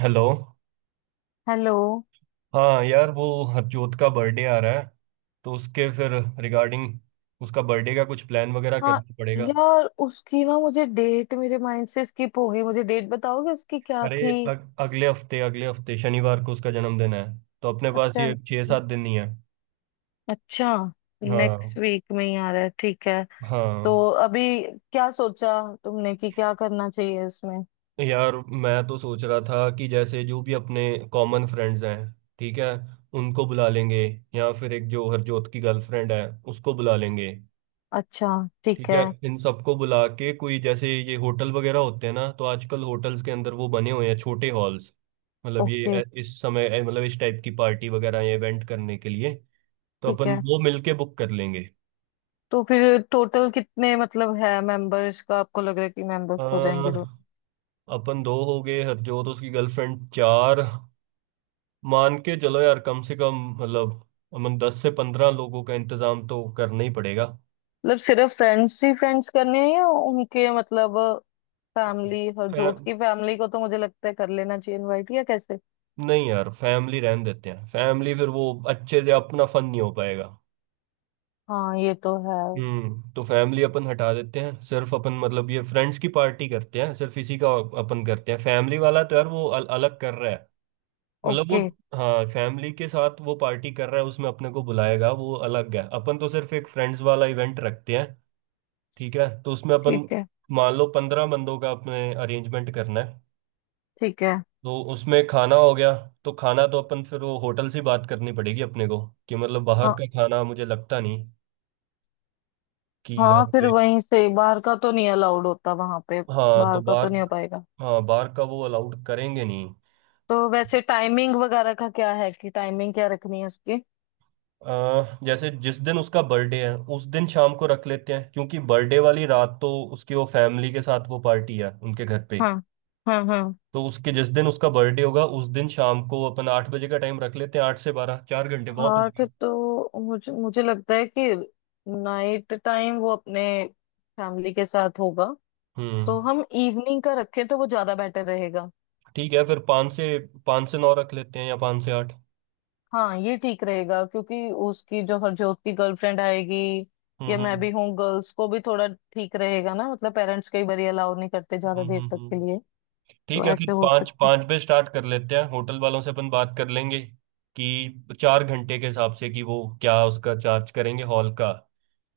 Hello. Hello. हाँ यार, वो हरजोत का बर्थडे आ रहा है, तो उसके फिर रिगार्डिंग उसका बर्थडे का कुछ प्लान वगैरह हाँ करना पड़ेगा। यार, उसकी ना मुझे डेट, मेरे माइंड से स्किप हो गई। मुझे डेट बताओगे उसकी क्या अरे, थी? अगले हफ्ते शनिवार को उसका जन्मदिन है, तो अपने पास अच्छा, ये 6-7 दिन ही है। अच्छा, हाँ, नेक्स्ट वीक में ही आ रहा है, ठीक है। तो हाँ, अभी क्या सोचा तुमने, कि क्या करना चाहिए उसमें? यार मैं तो सोच रहा था कि जैसे जो भी अपने कॉमन फ्रेंड्स हैं, ठीक है, उनको बुला लेंगे, या फिर एक जो हरजोत की गर्लफ्रेंड है, उसको बुला लेंगे। अच्छा। ठीक ठीक है, है। इन सबको बुला के कोई जैसे ये होटल वगैरह होते हैं ना, तो आजकल होटल्स के अंदर वो बने हुए हैं छोटे हॉल्स। मतलब ये ओके। इस समय मतलब इस टाइप की पार्टी वगैरह या इवेंट करने के लिए। तो ठीक अपन है, वो मिलके बुक कर लेंगे। तो फिर टोटल कितने, मतलब है मेंबर्स का, आपको लग रहा है कि मेंबर्स अ, हो जाएंगे तो? अपन दो हो गए, हरजोत, उसकी गर्लफ्रेंड, चार। मान के चलो यार, कम से कम, मतलब, अमन 10 से 15 लोगों का इंतजाम तो करना ही पड़ेगा। मतलब सिर्फ फ्रेंड्स ही फ्रेंड्स करने हैं या उनके मतलब फैमिली, और फै- जोत की फैमिली को तो मुझे लगता है कर लेना चाहिए इनवाइट, या कैसे? नहीं यार, फैमिली रहने देते हैं, फैमिली फिर वो अच्छे से अपना फन नहीं हो पाएगा। हाँ ये तो है। तो फैमिली अपन हटा देते हैं, सिर्फ अपन, मतलब ये फ्रेंड्स की पार्टी करते हैं, सिर्फ इसी का अपन करते हैं, फैमिली वाला तो यार वो अलग कर रहा है, मतलब वो। ओके। हाँ, फैमिली के साथ वो पार्टी कर रहा है, उसमें अपने को बुलाएगा वो अलग है, अपन तो सिर्फ एक फ्रेंड्स वाला इवेंट रखते हैं। ठीक है, तो उसमें अपन ठीक है। मान लो 15 बंदों का अपने अरेंजमेंट करना है। ठीक है। तो उसमें खाना हो गया, तो खाना तो अपन फिर वो होटल से बात करनी पड़ेगी अपने को, कि मतलब बाहर हाँ। का खाना मुझे लगता नहीं कि हाँ, वहाँ फिर पे। वहीं से, बाहर का तो नहीं अलाउड होता वहां पे। हाँ, तो बाहर का तो बाहर। नहीं हो पाएगा। हाँ, बार का वो अलाउड करेंगे नहीं। तो वैसे टाइमिंग वगैरह का क्या है, कि टाइमिंग क्या रखनी है उसकी? जैसे जिस दिन उसका बर्थडे है उस दिन शाम को रख लेते हैं, क्योंकि बर्थडे वाली रात तो उसकी वो फैमिली के साथ वो पार्टी है उनके घर पे। हाँ। हाँ। हाँ। तो उसके जिस दिन उसका बर्थडे होगा उस दिन शाम को अपन 8 बजे का टाइम रख लेते हैं, 8 से 12, 4 घंटे बहुत हो हाँ गए। ठीक, तो मुझे मुझे लगता है कि नाइट टाइम वो अपने फैमिली के साथ होगा। हम्म तो हम इवनिंग का रखें तो वो ज्यादा बेटर रहेगा। ठीक है, फिर पाँच से नौ रख लेते हैं या 5 से 8। हाँ ये ठीक रहेगा, क्योंकि उसकी, जो हरजोत की गर्लफ्रेंड आएगी, हम्म, या मैं हम्म, भी हूँ, गर्ल्स को भी थोड़ा ठीक रहेगा ना, मतलब पेरेंट्स कई बार अलाउ नहीं करते ज्यादा हम्म, देर हम्म, तक के लिए। ठीक तो है, कि ऐसे हो पाँच सकते। पाँच पे स्टार्ट कर लेते हैं, होटल वालों से अपन बात कर लेंगे कि 4 घंटे के हिसाब से कि वो क्या उसका चार्ज करेंगे हॉल का।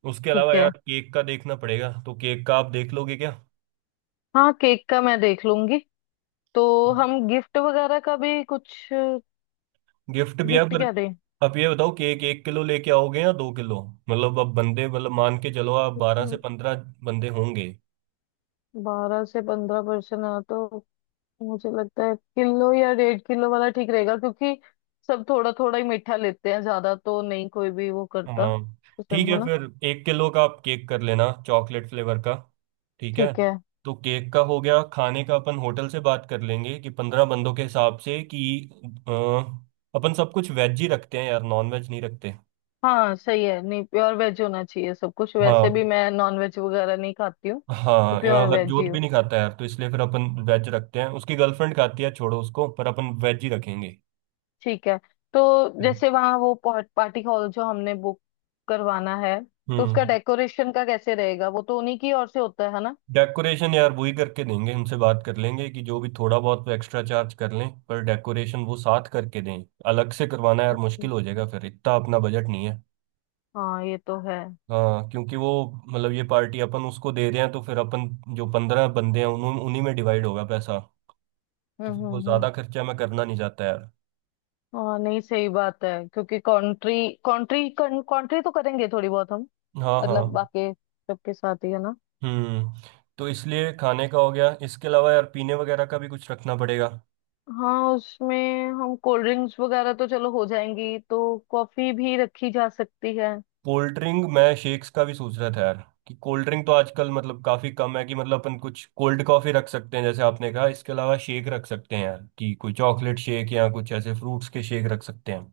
उसके ठीक अलावा है। यार केक का देखना पड़ेगा, तो केक का आप देख लोगे क्या? हाँ केक का मैं देख लूंगी। तो हम गिफ्ट वगैरह का भी कुछ, गिफ्ट भी है गिफ्ट पर, क्या दें? आप ये बताओ केक 1 किलो लेके आओगे या 2 किलो? मतलब अब बंदे मतलब मान के चलो, आप 12 से 15 बंदे होंगे। 12 से 15% आ तो, मुझे लगता है किलो या 1.5 किलो वाला ठीक रहेगा, क्योंकि सब थोड़ा थोड़ा ही मीठा लेते हैं, ज्यादा तो नहीं कोई भी वो करता हाँ ठीक पसंद है, है ना। फिर 1 किलो का आप केक कर लेना, चॉकलेट फ्लेवर का। ठीक है, ठीक है। तो केक का हो गया। खाने का अपन होटल से बात कर लेंगे कि 15 बंदों के हिसाब से कि अ, अपन सब कुछ वेज ही रखते हैं यार, नॉन वेज नहीं रखते। हाँ सही है, नहीं प्योर वेज होना चाहिए सब कुछ, वैसे भी हाँ, मैं नॉन वेज वगैरह नहीं खाती हूँ। तो हाँ यार प्योर वेज ही हरजोत भी हो। नहीं खाता यार, तो इसलिए फिर अपन वेज रखते हैं, उसकी गर्लफ्रेंड खाती है, छोड़ो उसको, पर अपन वेज ही रखेंगे। ठीक है। तो जैसे वहाँ वो पार्टी हॉल जो हमने बुक करवाना है, तो उसका हम्म डेकोरेशन का कैसे रहेगा, वो तो उन्हीं की ओर से होता है ना? डेकोरेशन यार वही करके देंगे, उनसे बात कर लेंगे कि जो भी थोड़ा बहुत तो एक्स्ट्रा चार्ज कर लें, पर डेकोरेशन वो साथ करके दें। अलग से करवाना यार ओके। मुश्किल हो जाएगा, फिर इतना अपना बजट नहीं है। हाँ ये तो है। हाँ, क्योंकि वो मतलब ये पार्टी अपन उसको दे रहे हैं, तो फिर अपन जो पंद्रह बंदे हैं उन्हीं में डिवाइड होगा पैसा। तो फिर वो हम्म। ज़्यादा खर्चा मैं करना नहीं चाहता यार। हाँ नहीं, सही बात है, क्योंकि कंट्री कंट्री कंट्री तो करेंगे थोड़ी बहुत हम, हाँ, हाँ। मतलब बाकी सबके साथ ही है ना। हम्म तो इसलिए खाने का हो गया, इसके अलावा यार पीने वगैरह का भी कुछ रखना पड़ेगा। हाँ उसमें हम कोल्ड ड्रिंक्स वगैरह तो चलो हो जाएंगी, तो कॉफी भी रखी जा सकती है। कोल्ड ड्रिंक, मैं शेक्स का भी सोच रहा था यार, कि कोल्ड ड्रिंक तो आजकल मतलब काफी कम है, कि मतलब अपन कुछ कोल्ड कॉफी रख सकते हैं जैसे आपने कहा, इसके अलावा शेक रख सकते हैं यार, कि कोई चॉकलेट शेक या कुछ ऐसे फ्रूट्स के शेक रख सकते हैं।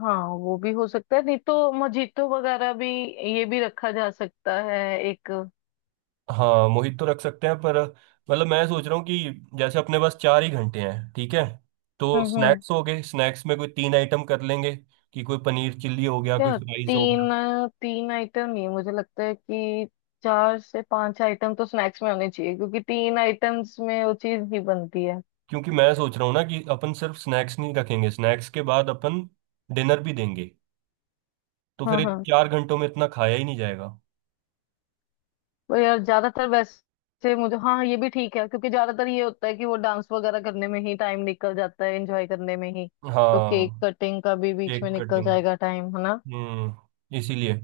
हाँ वो भी हो सकता है, नहीं तो मजीतो वगैरह भी ये भी रखा जा सकता है एक। हाँ, मोहित तो रख सकते हैं पर, मतलब मैं सोच रहा हूँ कि जैसे अपने पास 4 ही घंटे हैं, ठीक है, तो हम्म। स्नैक्स हो गए। स्नैक्स में कोई 3 आइटम कर लेंगे, कि कोई पनीर चिल्ली हो गया, कोई यार फ्राइज हो तीन गया। तीन आइटम नहीं, मुझे लगता है कि चार से पांच आइटम तो स्नैक्स में होने चाहिए, क्योंकि तीन आइटम्स में वो चीज नहीं बनती है। क्योंकि मैं सोच रहा हूँ ना कि अपन सिर्फ स्नैक्स नहीं रखेंगे, स्नैक्स के बाद अपन डिनर भी देंगे, तो फिर हाँ एक हाँ, 4 घंटों में इतना खाया ही नहीं जाएगा। पर यार ज्यादातर वैसे मुझे, हाँ ये भी ठीक है, क्योंकि ज्यादातर ये होता है कि वो डांस वगैरह करने में ही टाइम निकल जाता है, एंजॉय करने में ही। तो केक हाँ, कटिंग का भी बीच केक में निकल कटिंग। जाएगा टाइम, है ना? इसीलिए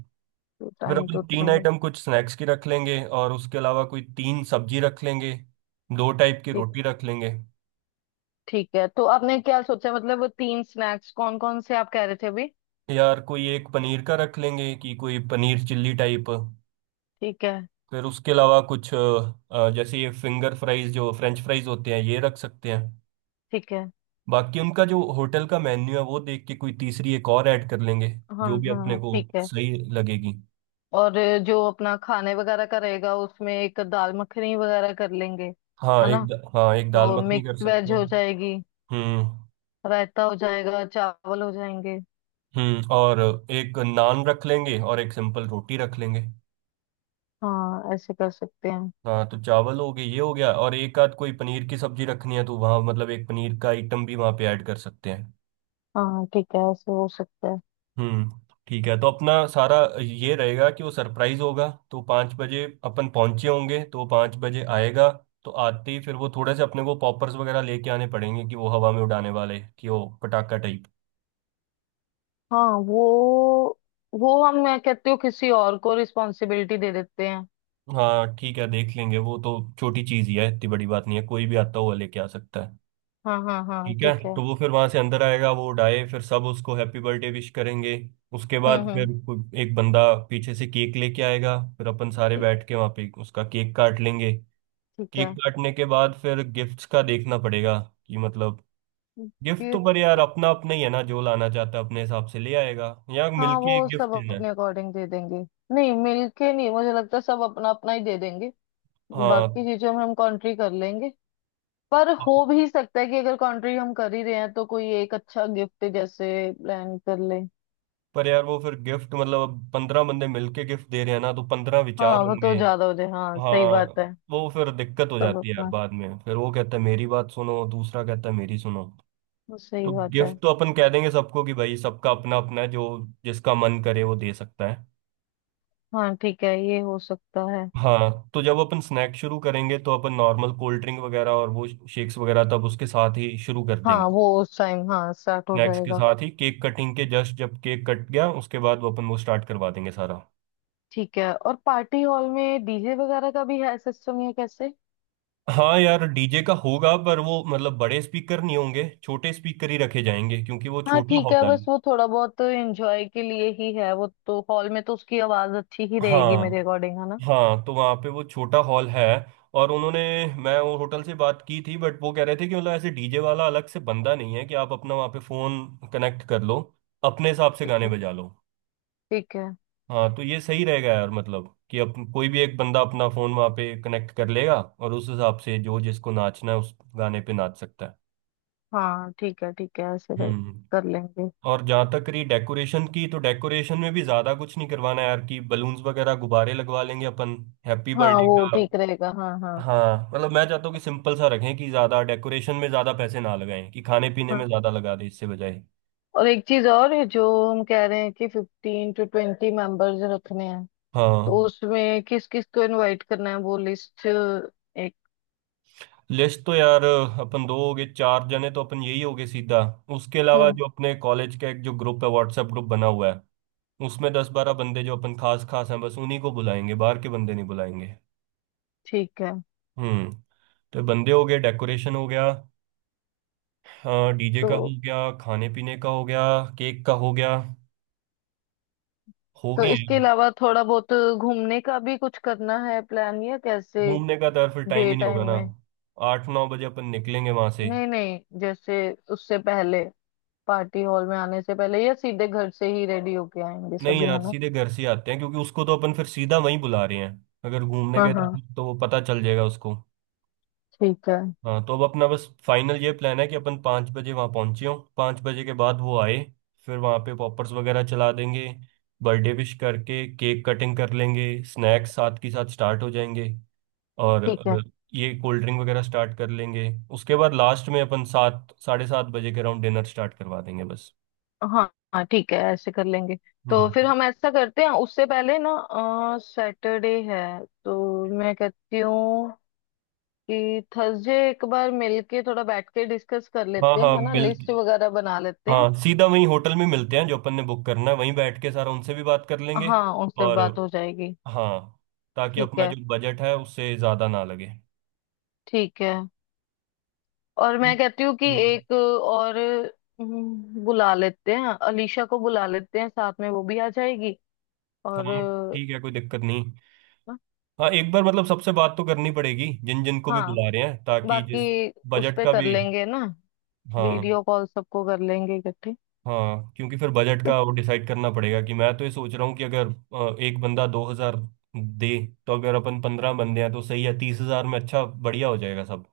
तो फिर टाइम तो अपन उतना तीन ही है। आइटम कुछ स्नैक्स की रख लेंगे, और उसके अलावा कोई 3 सब्जी रख लेंगे, दो टाइप की ठीक है। रोटी रख लेंगे। ठीक है, तो आपने क्या सोचा, मतलब वो तीन स्नैक्स कौन कौन से, आप कह रहे थे अभी? यार कोई एक पनीर का रख लेंगे, कि कोई पनीर चिल्ली टाइप। ठीक है। फिर उसके अलावा कुछ जैसे ये फिंगर फ्राइज जो फ्रेंच फ्राइज होते हैं, ये रख सकते हैं। ठीक है। बाकी उनका जो होटल का मेन्यू है वो देख के कोई तीसरी एक और ऐड कर लेंगे, हाँ जो भी हाँ अपने हाँ, को ठीक है। सही लगेगी। और जो अपना खाने वगैरह का रहेगा, उसमें एक दाल मखनी वगैरह कर लेंगे, हाँ, है ना? हाँ, एक दाल तो मखनी मिक्स कर सकते वेज हैं। हो जाएगी, हम्म, रायता हो जाएगा, चावल हो जाएंगे। हम्म। और एक नान रख लेंगे और एक सिंपल रोटी रख लेंगे। हाँ ऐसे कर सकते हैं। हाँ, तो चावल हो गए, ये हो गया, और एक आध कोई पनीर की सब्जी रखनी है, तो वहाँ मतलब एक पनीर का आइटम भी वहाँ पे ऐड कर सकते हैं। हाँ ठीक है, ऐसे हो सकता है। हम्म ठीक है, तो अपना सारा ये रहेगा कि वो सरप्राइज होगा, तो 5 बजे अपन पहुँचे होंगे, तो 5 बजे आएगा। तो आते ही फिर वो थोड़े से अपने को पॉपर्स वगैरह लेके आने पड़ेंगे, कि वो हवा में उड़ाने वाले, कि वो पटाखा टाइप। हाँ वो हम मैं कहती हूँ किसी और को रिस्पॉन्सिबिलिटी दे देते हैं। हाँ ठीक है, देख लेंगे वो तो, छोटी चीज ही है, इतनी बड़ी बात नहीं है, कोई भी आता हुआ लेके आ सकता है। हाँ हाँ हाँ, ठीक है, ठीक है। तो वो फिर वहां से अंदर आएगा, वो उड़ाए, फिर सब उसको हैप्पी बर्थडे विश करेंगे। उसके बाद फिर हम्म। एक बंदा पीछे से केक लेके आएगा, फिर अपन सारे ठीक। बैठ के वहां पे उसका केक काट लेंगे। ठीक केक है। काटने के बाद फिर गिफ्ट्स का देखना पड़ेगा, कि मतलब। गिफ्ट तो पर गिफ्ट। यार अपना अपना ही है ना, जो लाना चाहता है अपने हिसाब से ले आएगा, या हाँ मिलके एक वो गिफ्ट सब देना अपने है। अकॉर्डिंग दे देंगे। नहीं मिलके नहीं, मुझे लगता है सब अपना अपना ही दे देंगे। बाकी हाँ, चीजों में हम कॉन्ट्री कर लेंगे, पर हो भी सकता है कि अगर कॉन्ट्री हम कर ही रहे हैं, तो कोई एक अच्छा गिफ्ट जैसे प्लान कर ले। पर यार वो फिर गिफ्ट मतलब, अब 15 बंदे मिलके गिफ्ट दे रहे हैं ना, तो 15 विचार हाँ वो तो होंगे। ज्यादा हो जाए, हाँ सही बात हाँ, है। वो फिर दिक्कत हो सब जाती है यार, अपना, बाद में फिर वो कहता है मेरी बात सुनो, दूसरा कहता है मेरी सुनो। वो सही तो बात है। गिफ्ट तो अपन कह देंगे सबको कि भाई सबका अपना अपना है, जो जिसका मन करे वो दे सकता है। हाँ ठीक है, ये हो सकता है। हाँ, तो जब अपन स्नैक शुरू करेंगे तो अपन नॉर्मल कोल्ड ड्रिंक वगैरह और वो शेक्स वगैरह तब उसके साथ ही शुरू कर देंगे। हाँ वो उस टाइम हाँ स्टार्ट हो स्नैक्स के जाएगा। साथ ही, केक कटिंग के जस्ट जब केक कट गया उसके बाद, वो अपन वो स्टार्ट करवा देंगे सारा। ठीक है। और पार्टी हॉल में डीजे वगैरह का भी है सिस्टम, या कैसे? हाँ यार, डीजे का होगा पर वो मतलब बड़े स्पीकर नहीं होंगे, छोटे स्पीकर ही रखे जाएंगे, क्योंकि वो हाँ छोटा ठीक हॉल है, है। बस वो थोड़ा बहुत एंजॉय के लिए ही है, वो तो हॉल में तो उसकी आवाज अच्छी ही रहेगी मेरे हाँ, अकॉर्डिंग, है ना? हाँ, तो वहाँ पे वो छोटा हॉल है, और उन्होंने मैं वो होटल से बात की थी बट वो कह रहे थे कि मतलब ऐसे डीजे वाला अलग से बंदा नहीं है, कि आप अपना वहाँ पे फोन कनेक्ट कर लो, अपने हिसाब से ठीक गाने है। बजा लो। ठीक है। हाँ, तो ये सही रहेगा यार, मतलब कि अब कोई भी एक बंदा अपना फोन वहाँ पे कनेक्ट कर लेगा, और उस हिसाब से जो जिसको नाचना है उस गाने पे नाच सकता है। हाँ ठीक है, ठीक है, हम्म कर लेंगे। और जहाँ तक रही डेकोरेशन की, तो डेकोरेशन में भी ज़्यादा कुछ नहीं करवाना है यार, कि बलून्स वगैरह गुब्बारे लगवा लेंगे अपन, हैप्पी हाँ बर्थडे वो का। ठीक रहेगा, हाँ हाँ। हाँ, मतलब मैं चाहता हूँ कि सिंपल सा रखें, कि ज़्यादा डेकोरेशन में ज़्यादा पैसे ना लगाएं, कि खाने पीने में हाँ, ज़्यादा लगा दें इससे बजाय। और एक चीज और है, जो हम कह रहे हैं कि 15 से 20 मेंबर्स रखने हैं, तो हाँ, उसमें किस किस को इनवाइट करना है, वो लिस्ट एक। लिस्ट तो यार अपन दो हो गए, चार जने तो अपन यही हो गए सीधा। उसके अलावा हम्म। जो अपने कॉलेज का एक जो ग्रुप है, व्हाट्सएप ग्रुप बना हुआ है, उसमें 10-12 बंदे जो अपन खास खास हैं, बस उन्हीं को बुलाएंगे, बाहर के बंदे नहीं बुलाएंगे। ठीक है। हम्म तो बंदे हो गए, डेकोरेशन हो गया, हाँ डीजे का तो हो गया, खाने पीने का हो गया, केक का हो गया। हो तो गए इसके हैं। अलावा थोड़ा बहुत घूमने का भी कुछ करना है प्लान, या कैसे? घूमने का तो यार फिर टाइम डे ही नहीं टाइम होगा ना, में। 8-9 बजे अपन निकलेंगे वहां से। नहीं नहीं, जैसे उससे पहले पार्टी हॉल में आने से पहले, या सीधे घर से ही रेडी होके आएंगे नहीं सभी, यार, है ना? सीधे घर से ही आते हैं, क्योंकि उसको तो अपन फिर सीधा वहीं बुला रहे हैं, अगर घूमने हाँ गए हाँ। तो वो पता चल जाएगा उसको। ठीक है। हाँ, तो अब अपना बस फाइनल ये प्लान है कि अपन 5 बजे वहाँ पहुँचे हों, 5 बजे के बाद वो आए, फिर वहाँ पे पॉपर्स वगैरह चला देंगे, बर्थडे विश करके केक कटिंग कर लेंगे, स्नैक्स साथ के साथ स्टार्ट हो जाएंगे, और ठीक है। ये कोल्ड ड्रिंक वगैरह स्टार्ट कर लेंगे। उसके बाद लास्ट में अपन 7-7:30 बजे के अराउंड डिनर स्टार्ट करवा देंगे बस। हाँ हाँ, ठीक है, ऐसे कर लेंगे। तो हम्म। फिर हम ऐसा करते हैं उससे पहले ना, सैटरडे है, तो मैं कहती हूँ कि थर्सडे एक बार मिलके थोड़ा बैठ के डिस्कस कर हाँ, लेते हैं, हाँ, है ना, मिल लिस्ट वगैरह बना लेते हैं। हाँ, सीधा वहीं होटल में मिलते हैं, जो अपन ने बुक करना है, वहीं बैठ के सारा उनसे भी बात कर लेंगे। हाँ उनसे और, बात हो जाएगी। हाँ, ताकि ठीक अपना है। जो बजट है उससे ज़्यादा ना लगे। ठीक है। और मैं ठीक। कहती हूँ कि हम्म। एक और, बुला लेते हैं, अलीशा को बुला लेते हैं साथ में, वो भी आ जाएगी। और हाँ ठीक है, कोई दिक्कत नहीं। हाँ, एक बार मतलब सबसे बात तो करनी पड़ेगी जिन जिन को भी हाँ, बुला रहे हैं, ताकि जिस बाकी उस बजट पे का कर भी। लेंगे ना, हाँ, वीडियो कॉल सबको कर लेंगे इकट्ठे, ठीक हाँ, क्योंकि फिर बजट है? का वो डिसाइड करना पड़ेगा, कि मैं तो ये सोच रहा हूँ कि अगर एक बंदा 2,000 दे, तो अगर अपन 15 बंदे हैं तो सही है, 30,000 में अच्छा बढ़िया हो जाएगा सब।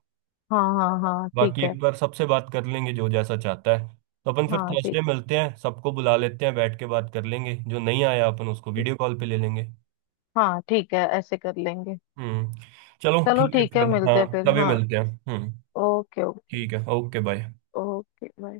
हाँ हाँ हाँ, बाकी ठीक है। एक बार सबसे बात कर लेंगे जो जैसा चाहता है। तो अपन फिर हाँ ठीक थर्सडे है। मिलते हैं, सबको बुला लेते हैं, बैठ के बात कर लेंगे, जो नहीं आया अपन उसको ठीक। वीडियो कॉल पे ले लेंगे। हाँ ठीक है, ऐसे कर लेंगे। हम्म। चलो चलो ठीक है, ठीक है, फिर हाँ मिलते हैं फिर, तभी हाँ। मिलते हैं। हम्म, ओके ओके। ठीक है, ओके बाय। Okay bye.